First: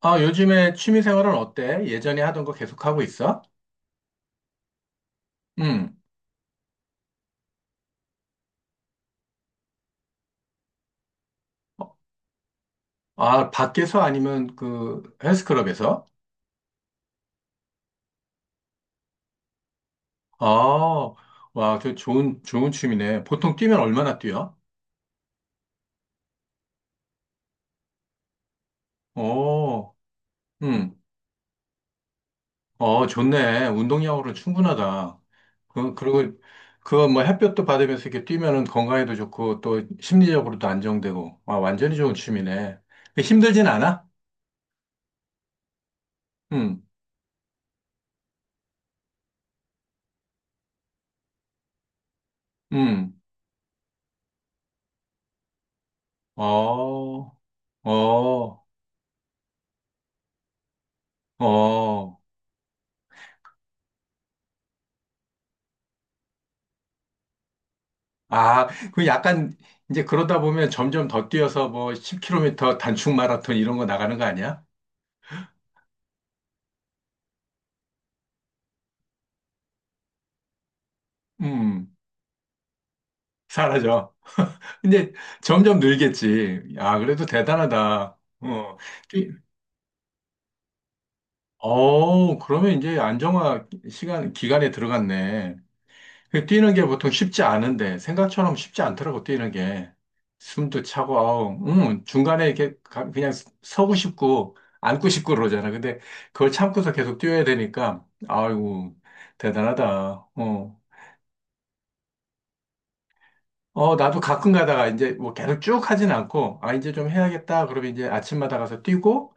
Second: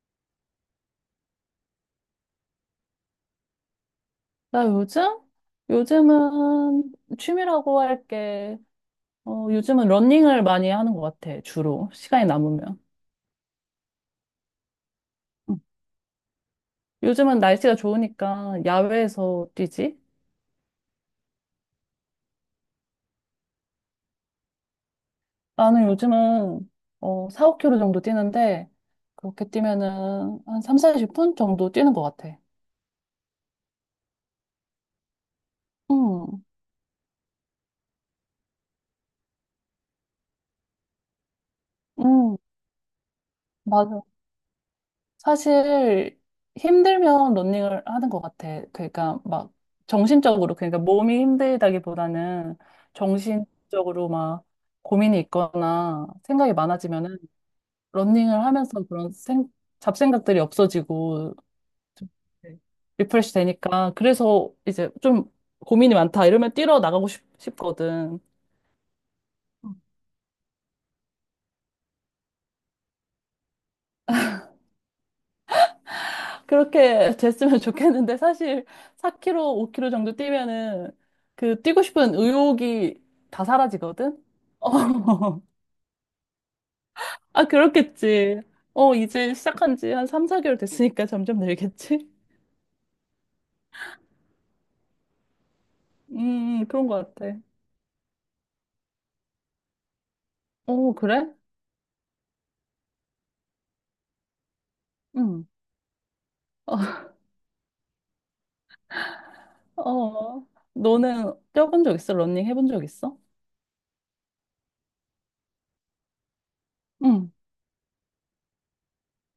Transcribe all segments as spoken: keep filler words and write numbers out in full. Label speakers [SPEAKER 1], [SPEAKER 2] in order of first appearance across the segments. [SPEAKER 1] 아, 요즘에 취미 생활은 어때? 예전에 하던 거 계속 하고 있어?
[SPEAKER 2] 나 요즘?
[SPEAKER 1] 응.
[SPEAKER 2] 요즘은 취미라고 할 게, 어, 요즘은 러닝을 많이 하는 것 같아, 주로. 시간이 남으면.
[SPEAKER 1] 아, 밖에서 아니면 그
[SPEAKER 2] 응.
[SPEAKER 1] 헬스클럽에서?
[SPEAKER 2] 요즘은 날씨가 좋으니까 야외에서 뛰지?
[SPEAKER 1] 아, 와, 저 좋은, 좋은 취미네. 보통 뛰면 얼마나 뛰어?
[SPEAKER 2] 나는 요즘은, 어, 사, 오 k 로 정도 뛰는데, 그렇게
[SPEAKER 1] 오,
[SPEAKER 2] 뛰면은 한 삼,
[SPEAKER 1] 응.
[SPEAKER 2] 사십 분 정도 뛰는 것 같아.
[SPEAKER 1] 어, 좋네. 운동량으로 충분하다. 그, 그리고
[SPEAKER 2] 응,
[SPEAKER 1] 그거 뭐 햇볕도 받으면서 이렇게 뛰면은 건강에도 좋고 또 심리적으로도 안정되고. 와, 완전히 좋은
[SPEAKER 2] 응,
[SPEAKER 1] 취미네. 그 힘들진
[SPEAKER 2] 맞아.
[SPEAKER 1] 않아?
[SPEAKER 2] 사실
[SPEAKER 1] 응,
[SPEAKER 2] 힘들면 러닝을 하는 것 같아. 그러니까 막 정신적으로 그러니까 몸이 힘들다기보다는
[SPEAKER 1] 응.
[SPEAKER 2] 정신적으로 막 고민이 있거나 생각이
[SPEAKER 1] 어,
[SPEAKER 2] 많아지면은 러닝을
[SPEAKER 1] 어,
[SPEAKER 2] 하면서 그런 생, 잡생각들이 없어지고 좀
[SPEAKER 1] 어.
[SPEAKER 2] 리프레시 되니까 그래서 이제 좀 고민이 많다 이러면 뛰러 나가고 싶, 싶거든.
[SPEAKER 1] 아, 그 약간 이제 그러다 보면 점점 더 뛰어서 뭐 십 키로미터 단축 마라톤 이런 거 나가는 거 아니야?
[SPEAKER 2] 그렇게 됐으면 좋겠는데 사실 사 킬로미터, 오 킬로미터 정도 뛰면은 그 뛰고
[SPEAKER 1] 음,
[SPEAKER 2] 싶은 의욕이 다
[SPEAKER 1] 사라져.
[SPEAKER 2] 사라지거든? 어.
[SPEAKER 1] 근데 점점 늘겠지. 아, 그래도
[SPEAKER 2] 아,
[SPEAKER 1] 대단하다.
[SPEAKER 2] 그렇겠지.
[SPEAKER 1] 어,
[SPEAKER 2] 어,
[SPEAKER 1] 뛰-
[SPEAKER 2] 이제 시작한 지 한 삼, 사 개월 됐으니까 점점 늘겠지?
[SPEAKER 1] 어, 그러면 이제 안정화 시간, 기간에 들어갔네. 그
[SPEAKER 2] 음,
[SPEAKER 1] 뛰는 게
[SPEAKER 2] 그런
[SPEAKER 1] 보통
[SPEAKER 2] 것 같아.
[SPEAKER 1] 쉽지 않은데, 생각처럼 쉽지 않더라고, 뛰는 게. 숨도
[SPEAKER 2] 어,
[SPEAKER 1] 차고,
[SPEAKER 2] 그래?
[SPEAKER 1] 아우, 음, 중간에 이렇게 가- 그냥 서고 싶고, 앉고 싶고
[SPEAKER 2] 응.
[SPEAKER 1] 그러잖아. 근데 그걸 참고서 계속 뛰어야 되니까, 아이고,
[SPEAKER 2] 어,
[SPEAKER 1] 대단하다.
[SPEAKER 2] 어.
[SPEAKER 1] 어.
[SPEAKER 2] 너는 뛰어본 적 있어? 러닝 해본 적 있어?
[SPEAKER 1] 어, 나도 가끔 가다가 이제 뭐 계속 쭉 하진 않고, 아, 이제 좀
[SPEAKER 2] 응.
[SPEAKER 1] 해야겠다. 그러면 이제 아침마다 가서 뛰고,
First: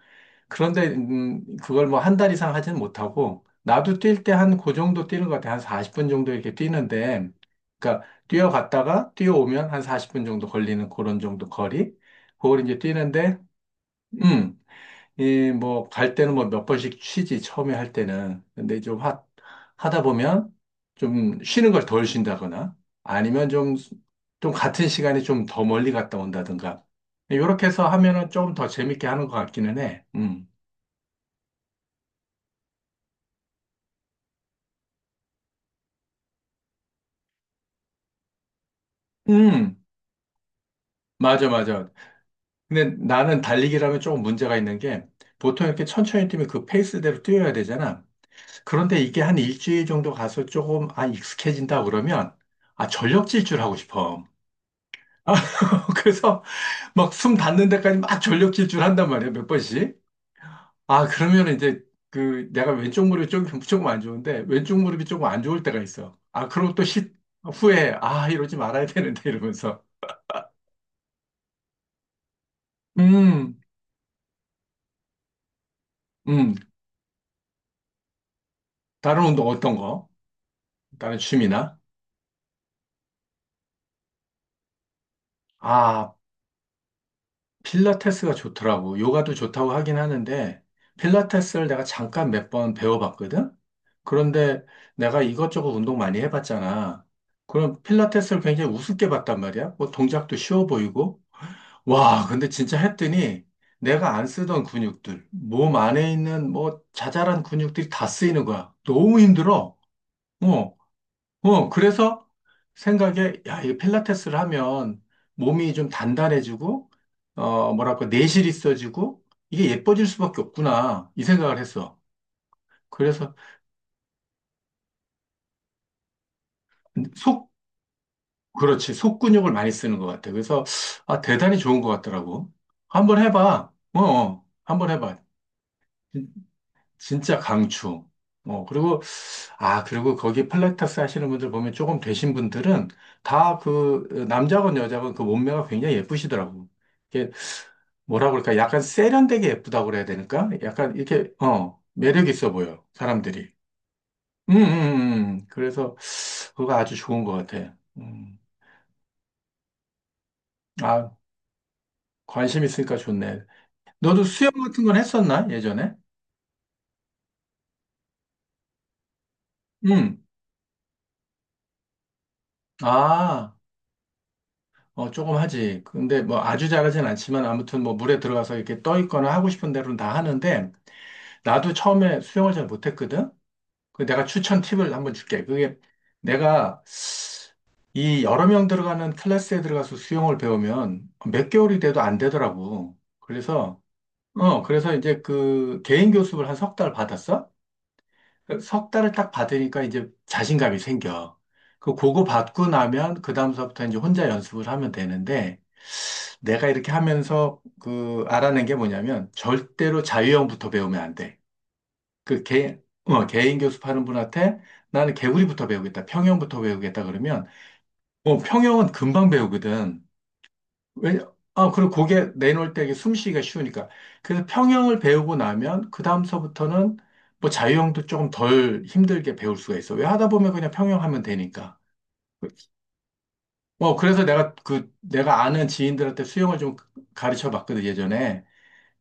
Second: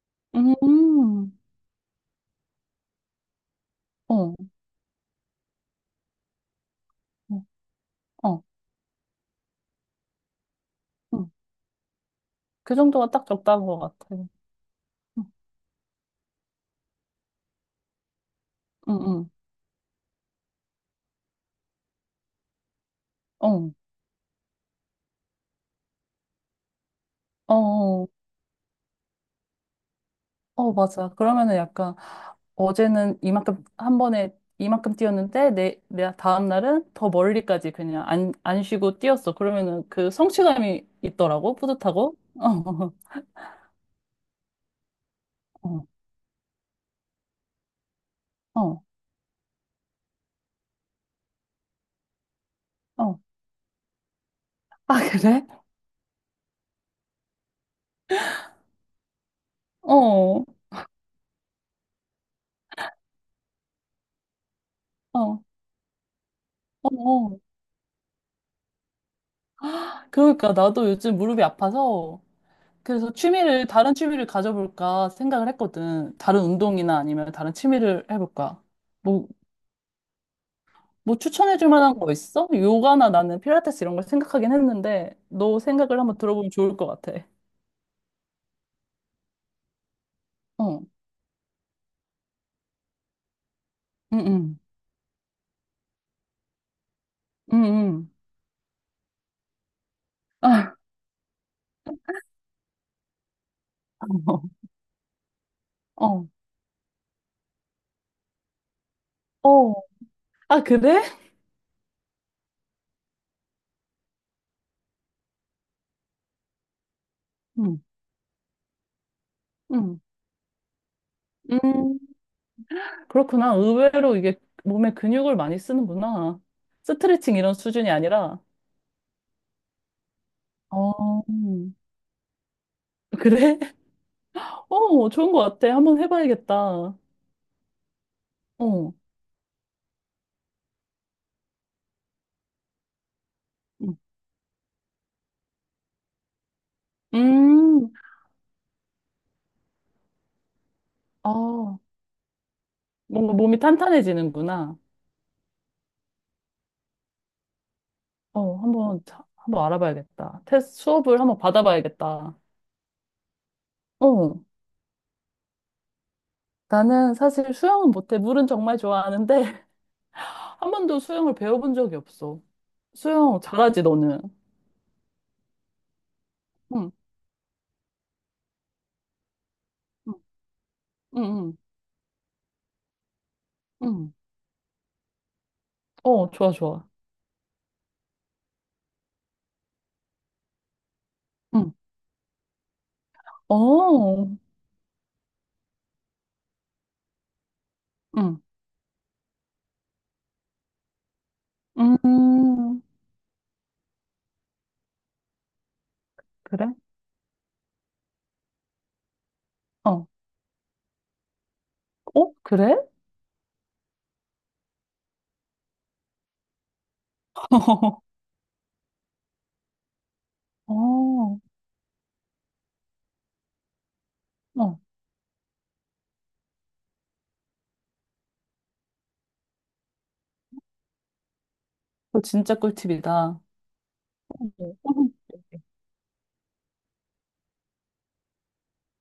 [SPEAKER 1] 그런데
[SPEAKER 2] 음,
[SPEAKER 1] 음, 그걸 뭐 한 달 이상 하지는 못하고 나도 뛸 때
[SPEAKER 2] 어,
[SPEAKER 1] 한 그 정도 뛰는 것 같아. 한 사십 분 정도 이렇게 뛰는데
[SPEAKER 2] 어,
[SPEAKER 1] 그러니까
[SPEAKER 2] 어.
[SPEAKER 1] 뛰어갔다가 뛰어오면 한 사십 분 정도 걸리는 그런
[SPEAKER 2] 응.
[SPEAKER 1] 정도 거리. 그걸
[SPEAKER 2] 그
[SPEAKER 1] 이제
[SPEAKER 2] 정도가 딱
[SPEAKER 1] 뛰는데
[SPEAKER 2] 적당한 것 같아.
[SPEAKER 1] 음,
[SPEAKER 2] 응,
[SPEAKER 1] 이 뭐 갈 때는 뭐 몇 번씩 쉬지 처음에 할 때는. 근데
[SPEAKER 2] 응,
[SPEAKER 1] 좀 하,
[SPEAKER 2] 응.
[SPEAKER 1] 하다 보면 좀 쉬는 걸 덜 쉰다거나 아니면
[SPEAKER 2] 어,
[SPEAKER 1] 좀 좀 같은 시간에 좀 더 멀리 갔다 온다든가.
[SPEAKER 2] 어.
[SPEAKER 1] 이렇게 해서
[SPEAKER 2] 어.
[SPEAKER 1] 하면은 조금 더 재밌게 하는 것 같기는 해. 음.
[SPEAKER 2] 어, 맞아. 그러면은 약간 어제는 이만큼 한 번에 이만큼 뛰었는데 내, 내 다음 날은 더 멀리까지 그냥 안, 안 쉬고 뛰었어.
[SPEAKER 1] 음.
[SPEAKER 2] 그러면은 그 성취감이
[SPEAKER 1] 맞아,
[SPEAKER 2] 있더라고.
[SPEAKER 1] 맞아.
[SPEAKER 2] 뿌듯하고.
[SPEAKER 1] 근데 나는 달리기라면 조금 문제가 있는 게 보통
[SPEAKER 2] 어,
[SPEAKER 1] 이렇게
[SPEAKER 2] 어,
[SPEAKER 1] 천천히 뛰면 그 페이스대로 뛰어야 되잖아.
[SPEAKER 2] 어,
[SPEAKER 1] 그런데 이게 한 일주일 정도 가서 조금 아 익숙해진다 그러면 아
[SPEAKER 2] 어.
[SPEAKER 1] 전력 질주 하고 싶어.
[SPEAKER 2] 아,
[SPEAKER 1] 아,
[SPEAKER 2] 그래?
[SPEAKER 1] 그래서 막 숨 닿는 데까지 막 전력 질주를 한단 말이야, 몇 번씩.
[SPEAKER 2] 어, 어,
[SPEAKER 1] 아, 그러면 이제 그 내가 왼쪽 무릎이 조금, 조금 안 좋은데 왼쪽 무릎이 조금
[SPEAKER 2] 어,
[SPEAKER 1] 안 좋을 때가 있어. 아, 그럼 또 시,
[SPEAKER 2] 어.
[SPEAKER 1] 후에 아, 이러지 말아야 되는데 이러면서.
[SPEAKER 2] 그러니까 나도 요즘 무릎이 아파서 그래서
[SPEAKER 1] 음,
[SPEAKER 2] 취미를, 다른 취미를 가져볼까 생각을 했거든. 다른
[SPEAKER 1] 음.
[SPEAKER 2] 운동이나 아니면 다른 취미를 해볼까.
[SPEAKER 1] 다른
[SPEAKER 2] 뭐,
[SPEAKER 1] 운동 어떤 거? 다른
[SPEAKER 2] 뭐 추천해 줄
[SPEAKER 1] 취미나?
[SPEAKER 2] 만한 거 있어? 요가나 나는 필라테스 이런 걸 생각하긴 했는데 너 생각을
[SPEAKER 1] 아,
[SPEAKER 2] 한번 들어보면 좋을 것 같아.
[SPEAKER 1] 필라테스가 좋더라고. 요가도 좋다고 하긴 하는데,
[SPEAKER 2] 어,
[SPEAKER 1] 필라테스를 내가 잠깐 몇 번 배워봤거든?
[SPEAKER 2] 응, 응,
[SPEAKER 1] 그런데 내가 이것저것 운동 많이 해봤잖아.
[SPEAKER 2] 응,
[SPEAKER 1] 그럼
[SPEAKER 2] 응.
[SPEAKER 1] 필라테스를 굉장히 우습게 봤단 말이야. 뭐 동작도 쉬워
[SPEAKER 2] 아,
[SPEAKER 1] 보이고. 와, 근데 진짜 했더니 내가 안 쓰던 근육들, 몸
[SPEAKER 2] 어,
[SPEAKER 1] 안에
[SPEAKER 2] 어,
[SPEAKER 1] 있는 뭐 자잘한 근육들이 다 쓰이는 거야. 너무
[SPEAKER 2] 어.
[SPEAKER 1] 힘들어.
[SPEAKER 2] 아,
[SPEAKER 1] 어,
[SPEAKER 2] 그래?
[SPEAKER 1] 어, 그래서 생각에, 야, 이 필라테스를 하면 몸이 좀 단단해지고, 어,
[SPEAKER 2] 응,
[SPEAKER 1] 뭐랄까, 내실이 있어지고, 이게
[SPEAKER 2] 응,
[SPEAKER 1] 예뻐질 수밖에 없구나, 이 생각을 했어.
[SPEAKER 2] 음,
[SPEAKER 1] 그래서
[SPEAKER 2] 그렇구나. 의외로 이게 몸에 근육을 많이 쓰는구나. 스트레칭
[SPEAKER 1] 속,
[SPEAKER 2] 이런 수준이 아니라.
[SPEAKER 1] 그렇지, 속 근육을 많이 쓰는 것 같아. 그래서, 아,
[SPEAKER 2] 어,
[SPEAKER 1] 대단히 좋은 것 같더라고. 한번
[SPEAKER 2] 그래?
[SPEAKER 1] 해봐. 어, 어, 한번
[SPEAKER 2] 어,
[SPEAKER 1] 해봐.
[SPEAKER 2] 좋은 것 같아. 한번
[SPEAKER 1] 진-
[SPEAKER 2] 해봐야겠다. 어,
[SPEAKER 1] 진짜 강추. 어, 그리고 아, 그리고 거기 필라테스 하시는 분들 보면 조금 되신 분들은 다 그 남자건 여자건 그 몸매가 굉장히 예쁘시더라고. 이게
[SPEAKER 2] 음,
[SPEAKER 1] 뭐라 그럴까? 약간 세련되게 예쁘다고 그래야 되니까? 약간 이렇게,
[SPEAKER 2] 아,
[SPEAKER 1] 어, 매력 있어 보여,
[SPEAKER 2] 뭔가
[SPEAKER 1] 사람들이.
[SPEAKER 2] 몸이
[SPEAKER 1] 음, 음,
[SPEAKER 2] 탄탄해지는구나.
[SPEAKER 1] 음. 음. 그래서 그거 아주 좋은 것 같아. 음.
[SPEAKER 2] 어, 한번, 자- 한번 알아봐야겠다. 테스트
[SPEAKER 1] 아,
[SPEAKER 2] 수업을 한번 받아봐야겠다.
[SPEAKER 1] 관심 있으니까 좋네. 너도
[SPEAKER 2] 어,
[SPEAKER 1] 수영 같은 건 했었나? 예전에?
[SPEAKER 2] 나는 사실 수영은 못해. 물은 정말 좋아하는데,
[SPEAKER 1] 음.
[SPEAKER 2] 한 번도 수영을 배워본 적이 없어. 수영
[SPEAKER 1] 아,
[SPEAKER 2] 잘하지, 너는?
[SPEAKER 1] 어, 조금 하지. 근데 뭐 아주
[SPEAKER 2] 응,
[SPEAKER 1] 잘하진 않지만 아무튼 뭐 물에 들어가서 이렇게 떠 있거나 하고 싶은 대로는
[SPEAKER 2] 응,
[SPEAKER 1] 다 하는데
[SPEAKER 2] 응, 응.
[SPEAKER 1] 나도 처음에 수영을 잘 못했거든? 그
[SPEAKER 2] 응.
[SPEAKER 1] 내가 추천 팁을 한번 줄게. 그게
[SPEAKER 2] 어, 좋아,
[SPEAKER 1] 내가
[SPEAKER 2] 좋아.
[SPEAKER 1] 이 여러 명 들어가는 클래스에 들어가서 수영을 배우면 몇
[SPEAKER 2] 응.
[SPEAKER 1] 개월이 돼도 안 되더라고. 그래서,
[SPEAKER 2] 어,
[SPEAKER 1] 어, 그래서 이제 그 개인 교습을 한 석 달 받았어?
[SPEAKER 2] 응.
[SPEAKER 1] 그석 달을 딱 받으니까 이제 자신감이 생겨. 그 그거 받고
[SPEAKER 2] 음,
[SPEAKER 1] 나면 그 다음서부터 이제 혼자 연습을 하면 되는데 내가
[SPEAKER 2] 그래?
[SPEAKER 1] 이렇게 하면서 그 알아낸 게 뭐냐면 절대로
[SPEAKER 2] 어,
[SPEAKER 1] 자유형부터 배우면 안 돼.
[SPEAKER 2] 어,
[SPEAKER 1] 그
[SPEAKER 2] 그래?
[SPEAKER 1] 개, 어, 개인 교습하는 분한테 나는 개구리부터 배우겠다, 평형부터 배우겠다 그러면 어, 평형은 금방 배우거든.
[SPEAKER 2] 어,
[SPEAKER 1] 왜?
[SPEAKER 2] 어,
[SPEAKER 1] 아, 그리고 고개 내놓을 때 이게 숨쉬기가 쉬우니까. 그래서 평형을 배우고 나면 그 다음서부터는 뭐 자유형도 조금 덜 힘들게 배울 수가 있어. 왜 하다 보면 그냥 평형하면 되니까.
[SPEAKER 2] 그거 진짜 꿀팁이다. 어,
[SPEAKER 1] 어, 그래서 내가 그, 내가 아는 지인들한테 수영을 좀 가르쳐 봤거든, 예전에.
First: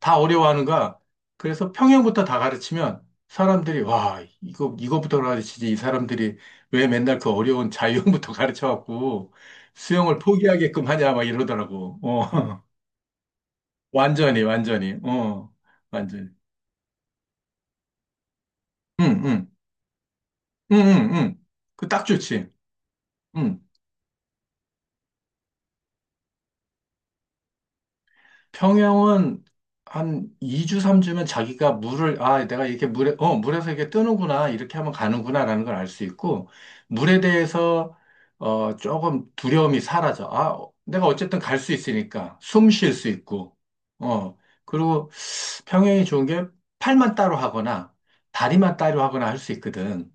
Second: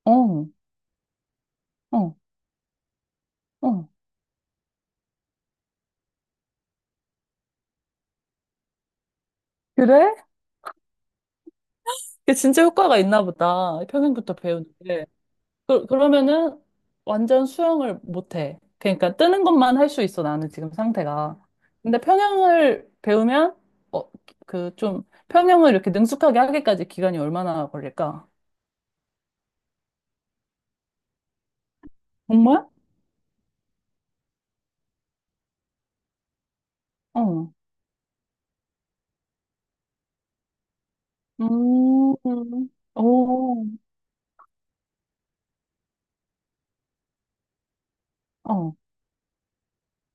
[SPEAKER 1] 다
[SPEAKER 2] 어,
[SPEAKER 1] 어려워하는 거야. 그래서
[SPEAKER 2] 어,
[SPEAKER 1] 평형부터 다 가르치면 사람들이
[SPEAKER 2] 어.
[SPEAKER 1] 와, 이거 이거부터 가르치지 이 사람들이 왜 맨날 그 어려운 자유형부터 가르쳐갖고
[SPEAKER 2] 그래?
[SPEAKER 1] 수영을 포기하게끔 하냐 막 이러더라고.
[SPEAKER 2] 그게
[SPEAKER 1] 어.
[SPEAKER 2] 진짜 효과가 있나 보다. 평영부터
[SPEAKER 1] 완전히 완전히.
[SPEAKER 2] 배우는데.
[SPEAKER 1] 어.
[SPEAKER 2] 그,
[SPEAKER 1] 완전히.
[SPEAKER 2] 그러면은 완전 수영을 못해. 그러니까
[SPEAKER 1] 응,
[SPEAKER 2] 뜨는
[SPEAKER 1] 응.
[SPEAKER 2] 것만 할 수 있어, 나는 지금
[SPEAKER 1] 응, 응,
[SPEAKER 2] 상태가.
[SPEAKER 1] 응. 그
[SPEAKER 2] 근데
[SPEAKER 1] 딱
[SPEAKER 2] 평영
[SPEAKER 1] 좋지.
[SPEAKER 2] 을 배우면,
[SPEAKER 1] 응.
[SPEAKER 2] 어, 그 좀, 평영을 이렇게 능숙하게 하기까지 기간이 얼마나 걸릴까?
[SPEAKER 1] 평형은 한 이 주, 삼 주면 자기가 물을, 아, 내가
[SPEAKER 2] 정말?
[SPEAKER 1] 이렇게 물에, 어, 물에서 이게 뜨는구나, 이렇게 하면 가는구나라는 걸 알 수 있고, 물에
[SPEAKER 2] 어.
[SPEAKER 1] 대해서, 어, 조금 두려움이 사라져. 아, 어, 내가 어쨌든 갈 수
[SPEAKER 2] 음,
[SPEAKER 1] 있으니까, 숨
[SPEAKER 2] 오,
[SPEAKER 1] 쉴 수 있고,
[SPEAKER 2] 어,
[SPEAKER 1] 어, 그리고 평형이 좋은 게 팔만 따로 하거나,
[SPEAKER 2] 어,
[SPEAKER 1] 다리만 따로 하거나 할 수 있거든.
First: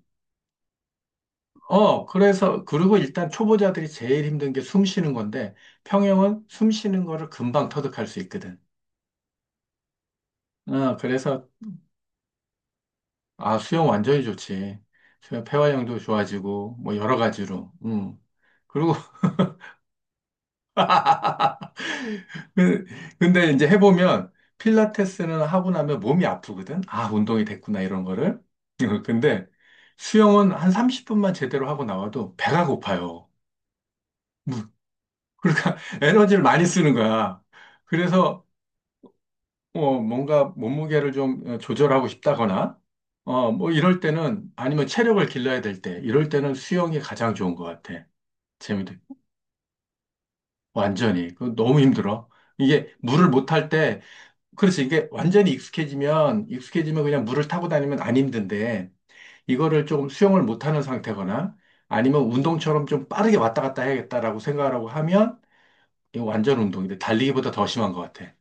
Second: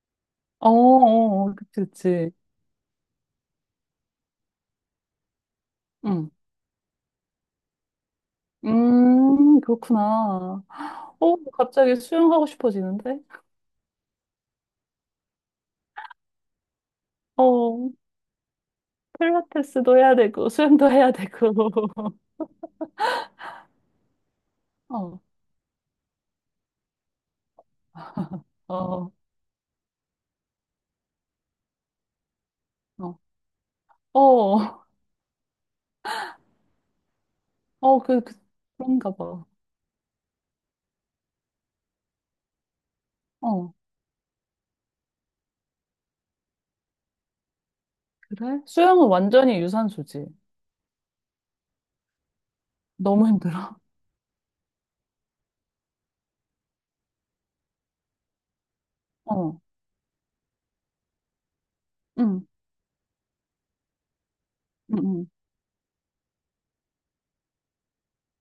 [SPEAKER 2] 어, 어, 그치,
[SPEAKER 1] 어,
[SPEAKER 2] 그치.
[SPEAKER 1] 그래서, 그리고 일단 초보자들이 제일 힘든 게 숨 쉬는 건데,
[SPEAKER 2] 응.
[SPEAKER 1] 평형은 숨 쉬는 거를 금방 터득할 수 있거든.
[SPEAKER 2] 음, 그렇구나.
[SPEAKER 1] 어,
[SPEAKER 2] 어,
[SPEAKER 1] 그래서
[SPEAKER 2] 갑자기 수영하고 싶어지는데?
[SPEAKER 1] 아, 수영 완전히 좋지. 수영 폐활량도 좋아지고, 뭐, 여러 가지로.
[SPEAKER 2] 어.
[SPEAKER 1] 음. 그리고,
[SPEAKER 2] 필라테스도 해야 되고 수영도 해야 되고
[SPEAKER 1] 그- 근데 이제 해보면,
[SPEAKER 2] 어,
[SPEAKER 1] 필라테스는 하고 나면 몸이 아프거든? 아, 운동이 됐구나, 이런 거를.
[SPEAKER 2] 어,
[SPEAKER 1] 근데 수영은 한 삼십 분만 제대로 하고 나와도 배가
[SPEAKER 2] 어,
[SPEAKER 1] 고파요. 뭐,
[SPEAKER 2] 어,
[SPEAKER 1] 그러니까 에너지를 많이 쓰는 거야.
[SPEAKER 2] 어, 그, 그
[SPEAKER 1] 그래서,
[SPEAKER 2] 그런가 봐.
[SPEAKER 1] 어, 뭔가 몸무게를 좀 어, 조절하고 싶다거나, 어, 뭐,
[SPEAKER 2] 어,
[SPEAKER 1] 이럴 때는, 아니면 체력을 길러야 될 때, 이럴 때는 수영이 가장 좋은 것 같아.
[SPEAKER 2] 그래?
[SPEAKER 1] 재미도.
[SPEAKER 2] 수영은 완전히 유산소지.
[SPEAKER 1] 완전히. 그 너무 힘들어. 이게
[SPEAKER 2] 너무
[SPEAKER 1] 물을 못탈
[SPEAKER 2] 힘들어.
[SPEAKER 1] 때, 그래서 이게 완전히 익숙해지면, 익숙해지면 그냥 물을 타고 다니면 안 힘든데,
[SPEAKER 2] 어,
[SPEAKER 1] 이거를 조금 수영을 못하는 상태거나, 아니면
[SPEAKER 2] 응,
[SPEAKER 1] 운동처럼 좀 빠르게 왔다 갔다 해야겠다라고 생각하고
[SPEAKER 2] 응, 응.
[SPEAKER 1] 하면, 이거 완전 운동인데, 달리기보다 더 심한 것 같아.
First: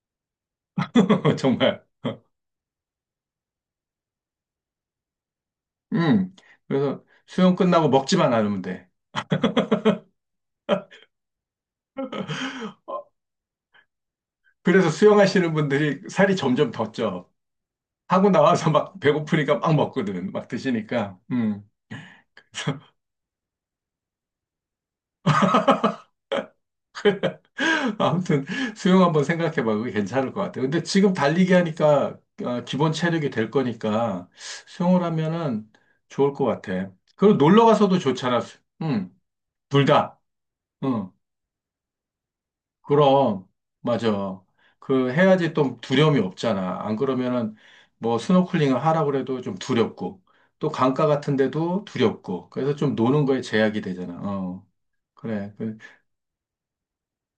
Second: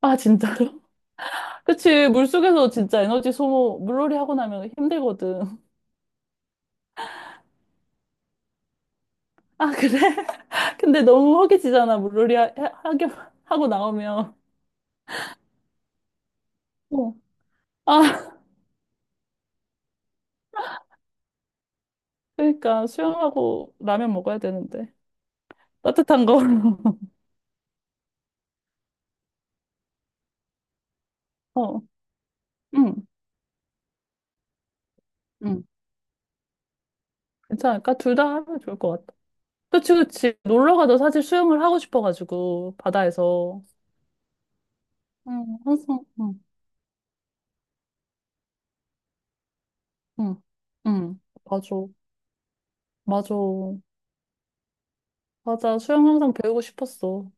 [SPEAKER 2] 아, 진짜로?
[SPEAKER 1] 정말.
[SPEAKER 2] 그치, 물속에서 진짜 에너지 소모, 물놀이 하고 나면 힘들거든.
[SPEAKER 1] 음. 그래서 수영 끝나고 먹지만 않으면 돼.
[SPEAKER 2] 아, 그래? 근데 너무 허기지잖아, 물놀이 하,
[SPEAKER 1] 어,
[SPEAKER 2] 하게, 하고 나오면.
[SPEAKER 1] 그래서 수영하시는 분들이 살이 점점 더
[SPEAKER 2] 어.
[SPEAKER 1] 쪄. 하고
[SPEAKER 2] 아,
[SPEAKER 1] 나와서 막 배고프니까 막 먹거든. 막 드시니까. 음.
[SPEAKER 2] 그러니까 수영하고 라면 먹어야 되는데. 따뜻한 거.
[SPEAKER 1] 아무튼 수영 한번 생각해봐. 그게 괜찮을 것 같아. 근데 지금 달리기
[SPEAKER 2] 어,
[SPEAKER 1] 하니까 아, 기본
[SPEAKER 2] 응.
[SPEAKER 1] 체력이 될 거니까 수영을
[SPEAKER 2] 응.
[SPEAKER 1] 하면은 좋을 것 같아. 그리고 놀러
[SPEAKER 2] 괜찮을까?
[SPEAKER 1] 가서도
[SPEAKER 2] 둘 다
[SPEAKER 1] 좋잖아. 수-
[SPEAKER 2] 하면 좋을 것
[SPEAKER 1] 응,
[SPEAKER 2] 같아.
[SPEAKER 1] 둘
[SPEAKER 2] 그치,
[SPEAKER 1] 다.
[SPEAKER 2] 그치. 놀러 가도
[SPEAKER 1] 응,
[SPEAKER 2] 사실 수영을 하고 싶어가지고,
[SPEAKER 1] 그럼
[SPEAKER 2] 바다에서.
[SPEAKER 1] 맞아. 그 해야지
[SPEAKER 2] 응,
[SPEAKER 1] 또
[SPEAKER 2] 항상,
[SPEAKER 1] 두려움이
[SPEAKER 2] 응,
[SPEAKER 1] 없잖아. 안 그러면은 뭐 스노클링을 하라고 해도 좀 두렵고
[SPEAKER 2] 응,
[SPEAKER 1] 또 강가
[SPEAKER 2] 응.
[SPEAKER 1] 같은
[SPEAKER 2] 맞아,
[SPEAKER 1] 데도 두렵고 그래서 좀 노는
[SPEAKER 2] 맞아.
[SPEAKER 1] 거에 제약이 되잖아. 어, 그래.
[SPEAKER 2] 맞아, 수영 항상 배우고 싶었어.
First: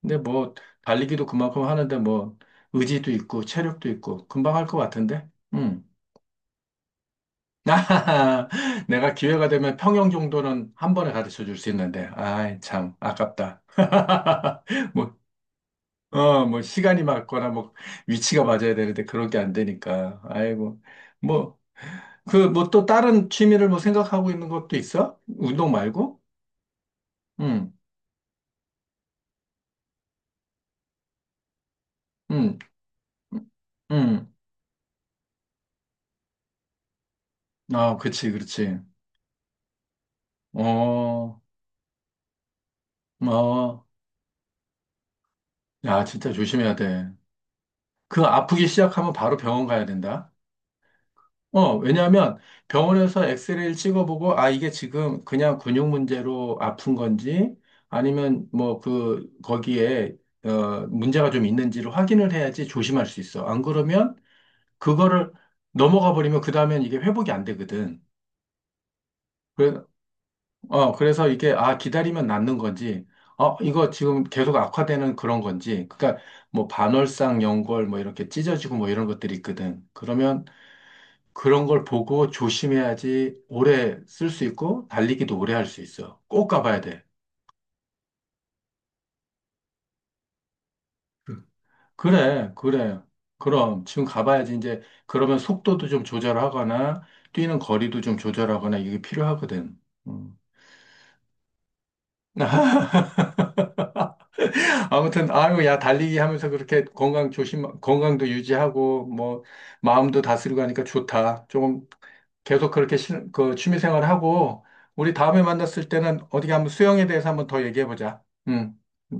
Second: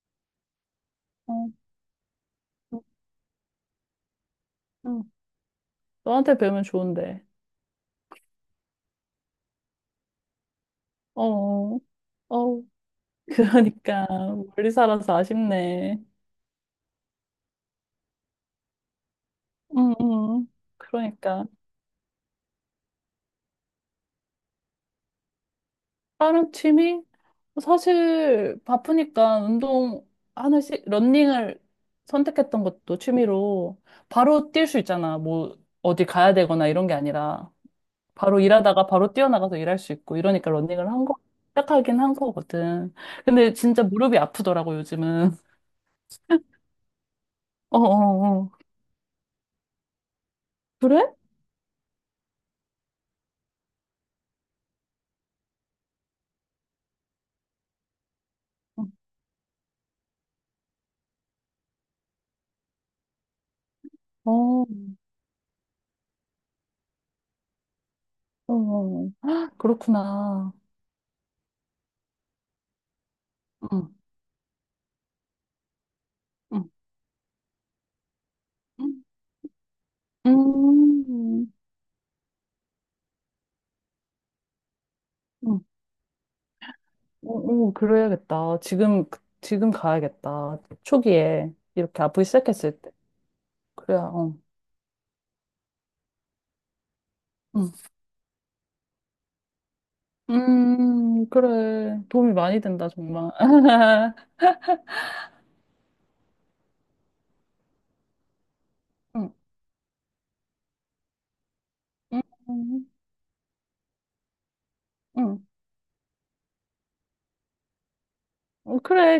[SPEAKER 1] 근데 뭐 달리기도
[SPEAKER 2] 어,
[SPEAKER 1] 그만큼 하는데 뭐 의지도 있고 체력도 있고 금방 할 것
[SPEAKER 2] 응.
[SPEAKER 1] 같은데. 음.
[SPEAKER 2] 너한테 배우면 좋은데.
[SPEAKER 1] 내가 기회가 되면 평영 정도는 한 번에
[SPEAKER 2] 어,
[SPEAKER 1] 가르쳐 줄 수
[SPEAKER 2] 어.
[SPEAKER 1] 있는데. 아이,
[SPEAKER 2] 어.
[SPEAKER 1] 참 아깝다.
[SPEAKER 2] 그러니까, 멀리 살아서
[SPEAKER 1] 뭐
[SPEAKER 2] 아쉽네.
[SPEAKER 1] 어, 뭐 시간이 맞거나 뭐 위치가 맞아야 되는데 그런 게 안
[SPEAKER 2] 응,
[SPEAKER 1] 되니까.
[SPEAKER 2] 응.
[SPEAKER 1] 아이고.
[SPEAKER 2] 그러니까.
[SPEAKER 1] 뭐 그 뭐 또 다른 취미를 뭐 생각하고 있는 것도 있어? 운동 말고?
[SPEAKER 2] 다른 취미?
[SPEAKER 1] 음.
[SPEAKER 2] 사실 바쁘니까 운동 하나씩 러닝을
[SPEAKER 1] 음.
[SPEAKER 2] 선택했던 것도 취미로
[SPEAKER 1] 음.
[SPEAKER 2] 바로 뛸 수 있잖아. 뭐 어디 가야 되거나 이런 게 아니라
[SPEAKER 1] 아, 그치,
[SPEAKER 2] 바로
[SPEAKER 1] 그치.
[SPEAKER 2] 일하다가 바로 뛰어나가서 일할 수 있고 이러니까 러닝을 한 거,
[SPEAKER 1] 어.
[SPEAKER 2] 시작하긴 한 거거든. 근데 진짜
[SPEAKER 1] 어.
[SPEAKER 2] 무릎이 아프더라고 요즘은.
[SPEAKER 1] 야, 진짜 조심해야 돼.
[SPEAKER 2] 어,
[SPEAKER 1] 그
[SPEAKER 2] 어, 어.
[SPEAKER 1] 아프기 시작하면 바로 병원 가야 된다.
[SPEAKER 2] 그래?
[SPEAKER 1] 어, 왜냐하면 병원에서 엑스레이를 찍어보고, 아, 이게 지금 그냥 근육 문제로 아픈 건지, 아니면 뭐 그, 거기에, 어, 문제가 좀 있는지를 확인을 해야지 조심할 수 있어. 안 그러면
[SPEAKER 2] 어, 어,
[SPEAKER 1] 그거를 넘어가 버리면 그 다음엔 이게 회복이 안 되거든.
[SPEAKER 2] 어. 헉,
[SPEAKER 1] 그래,
[SPEAKER 2] 그렇구나.
[SPEAKER 1] 어, 그래서 이게, 아, 기다리면 낫는 건지, 어,
[SPEAKER 2] 응,
[SPEAKER 1] 이거 지금 계속 악화되는 그런 건지, 그러니까 뭐
[SPEAKER 2] 응,
[SPEAKER 1] 반월상, 연골, 뭐 이렇게 찢어지고 뭐
[SPEAKER 2] 응.
[SPEAKER 1] 이런 것들이 있거든. 그러면
[SPEAKER 2] 음,
[SPEAKER 1] 그런 걸 보고 조심해야지 오래 쓸 수 있고, 달리기도 오래
[SPEAKER 2] 음.
[SPEAKER 1] 할 수 있어. 꼭 가봐야 돼.
[SPEAKER 2] 오, 그래야겠다. 지금, 그- 지금 가야겠다. 초기에. 이렇게 아프기
[SPEAKER 1] 그래,
[SPEAKER 2] 시작했을 때.
[SPEAKER 1] 그래. 그럼
[SPEAKER 2] 그래야,
[SPEAKER 1] 지금
[SPEAKER 2] 어.
[SPEAKER 1] 가봐야지 이제 그러면 속도도 좀 조절하거나 뛰는
[SPEAKER 2] 응.
[SPEAKER 1] 거리도 좀 조절하거나 이게 필요하거든. 음.
[SPEAKER 2] 음, 그래. 도움이 많이 된다, 정말.
[SPEAKER 1] 아무튼 아유 야 달리기 하면서 그렇게 건강 조심 건강도 유지하고
[SPEAKER 2] 응,
[SPEAKER 1] 뭐 마음도 다스리고 하니까 좋다. 조금
[SPEAKER 2] 응,
[SPEAKER 1] 계속
[SPEAKER 2] 응.
[SPEAKER 1] 그렇게 시, 그 취미 생활하고 우리
[SPEAKER 2] 응.
[SPEAKER 1] 다음에 만났을 때는 어디 한번 수영에 대해서 한번 더 얘기해 보자. 응.
[SPEAKER 2] 어, 그래,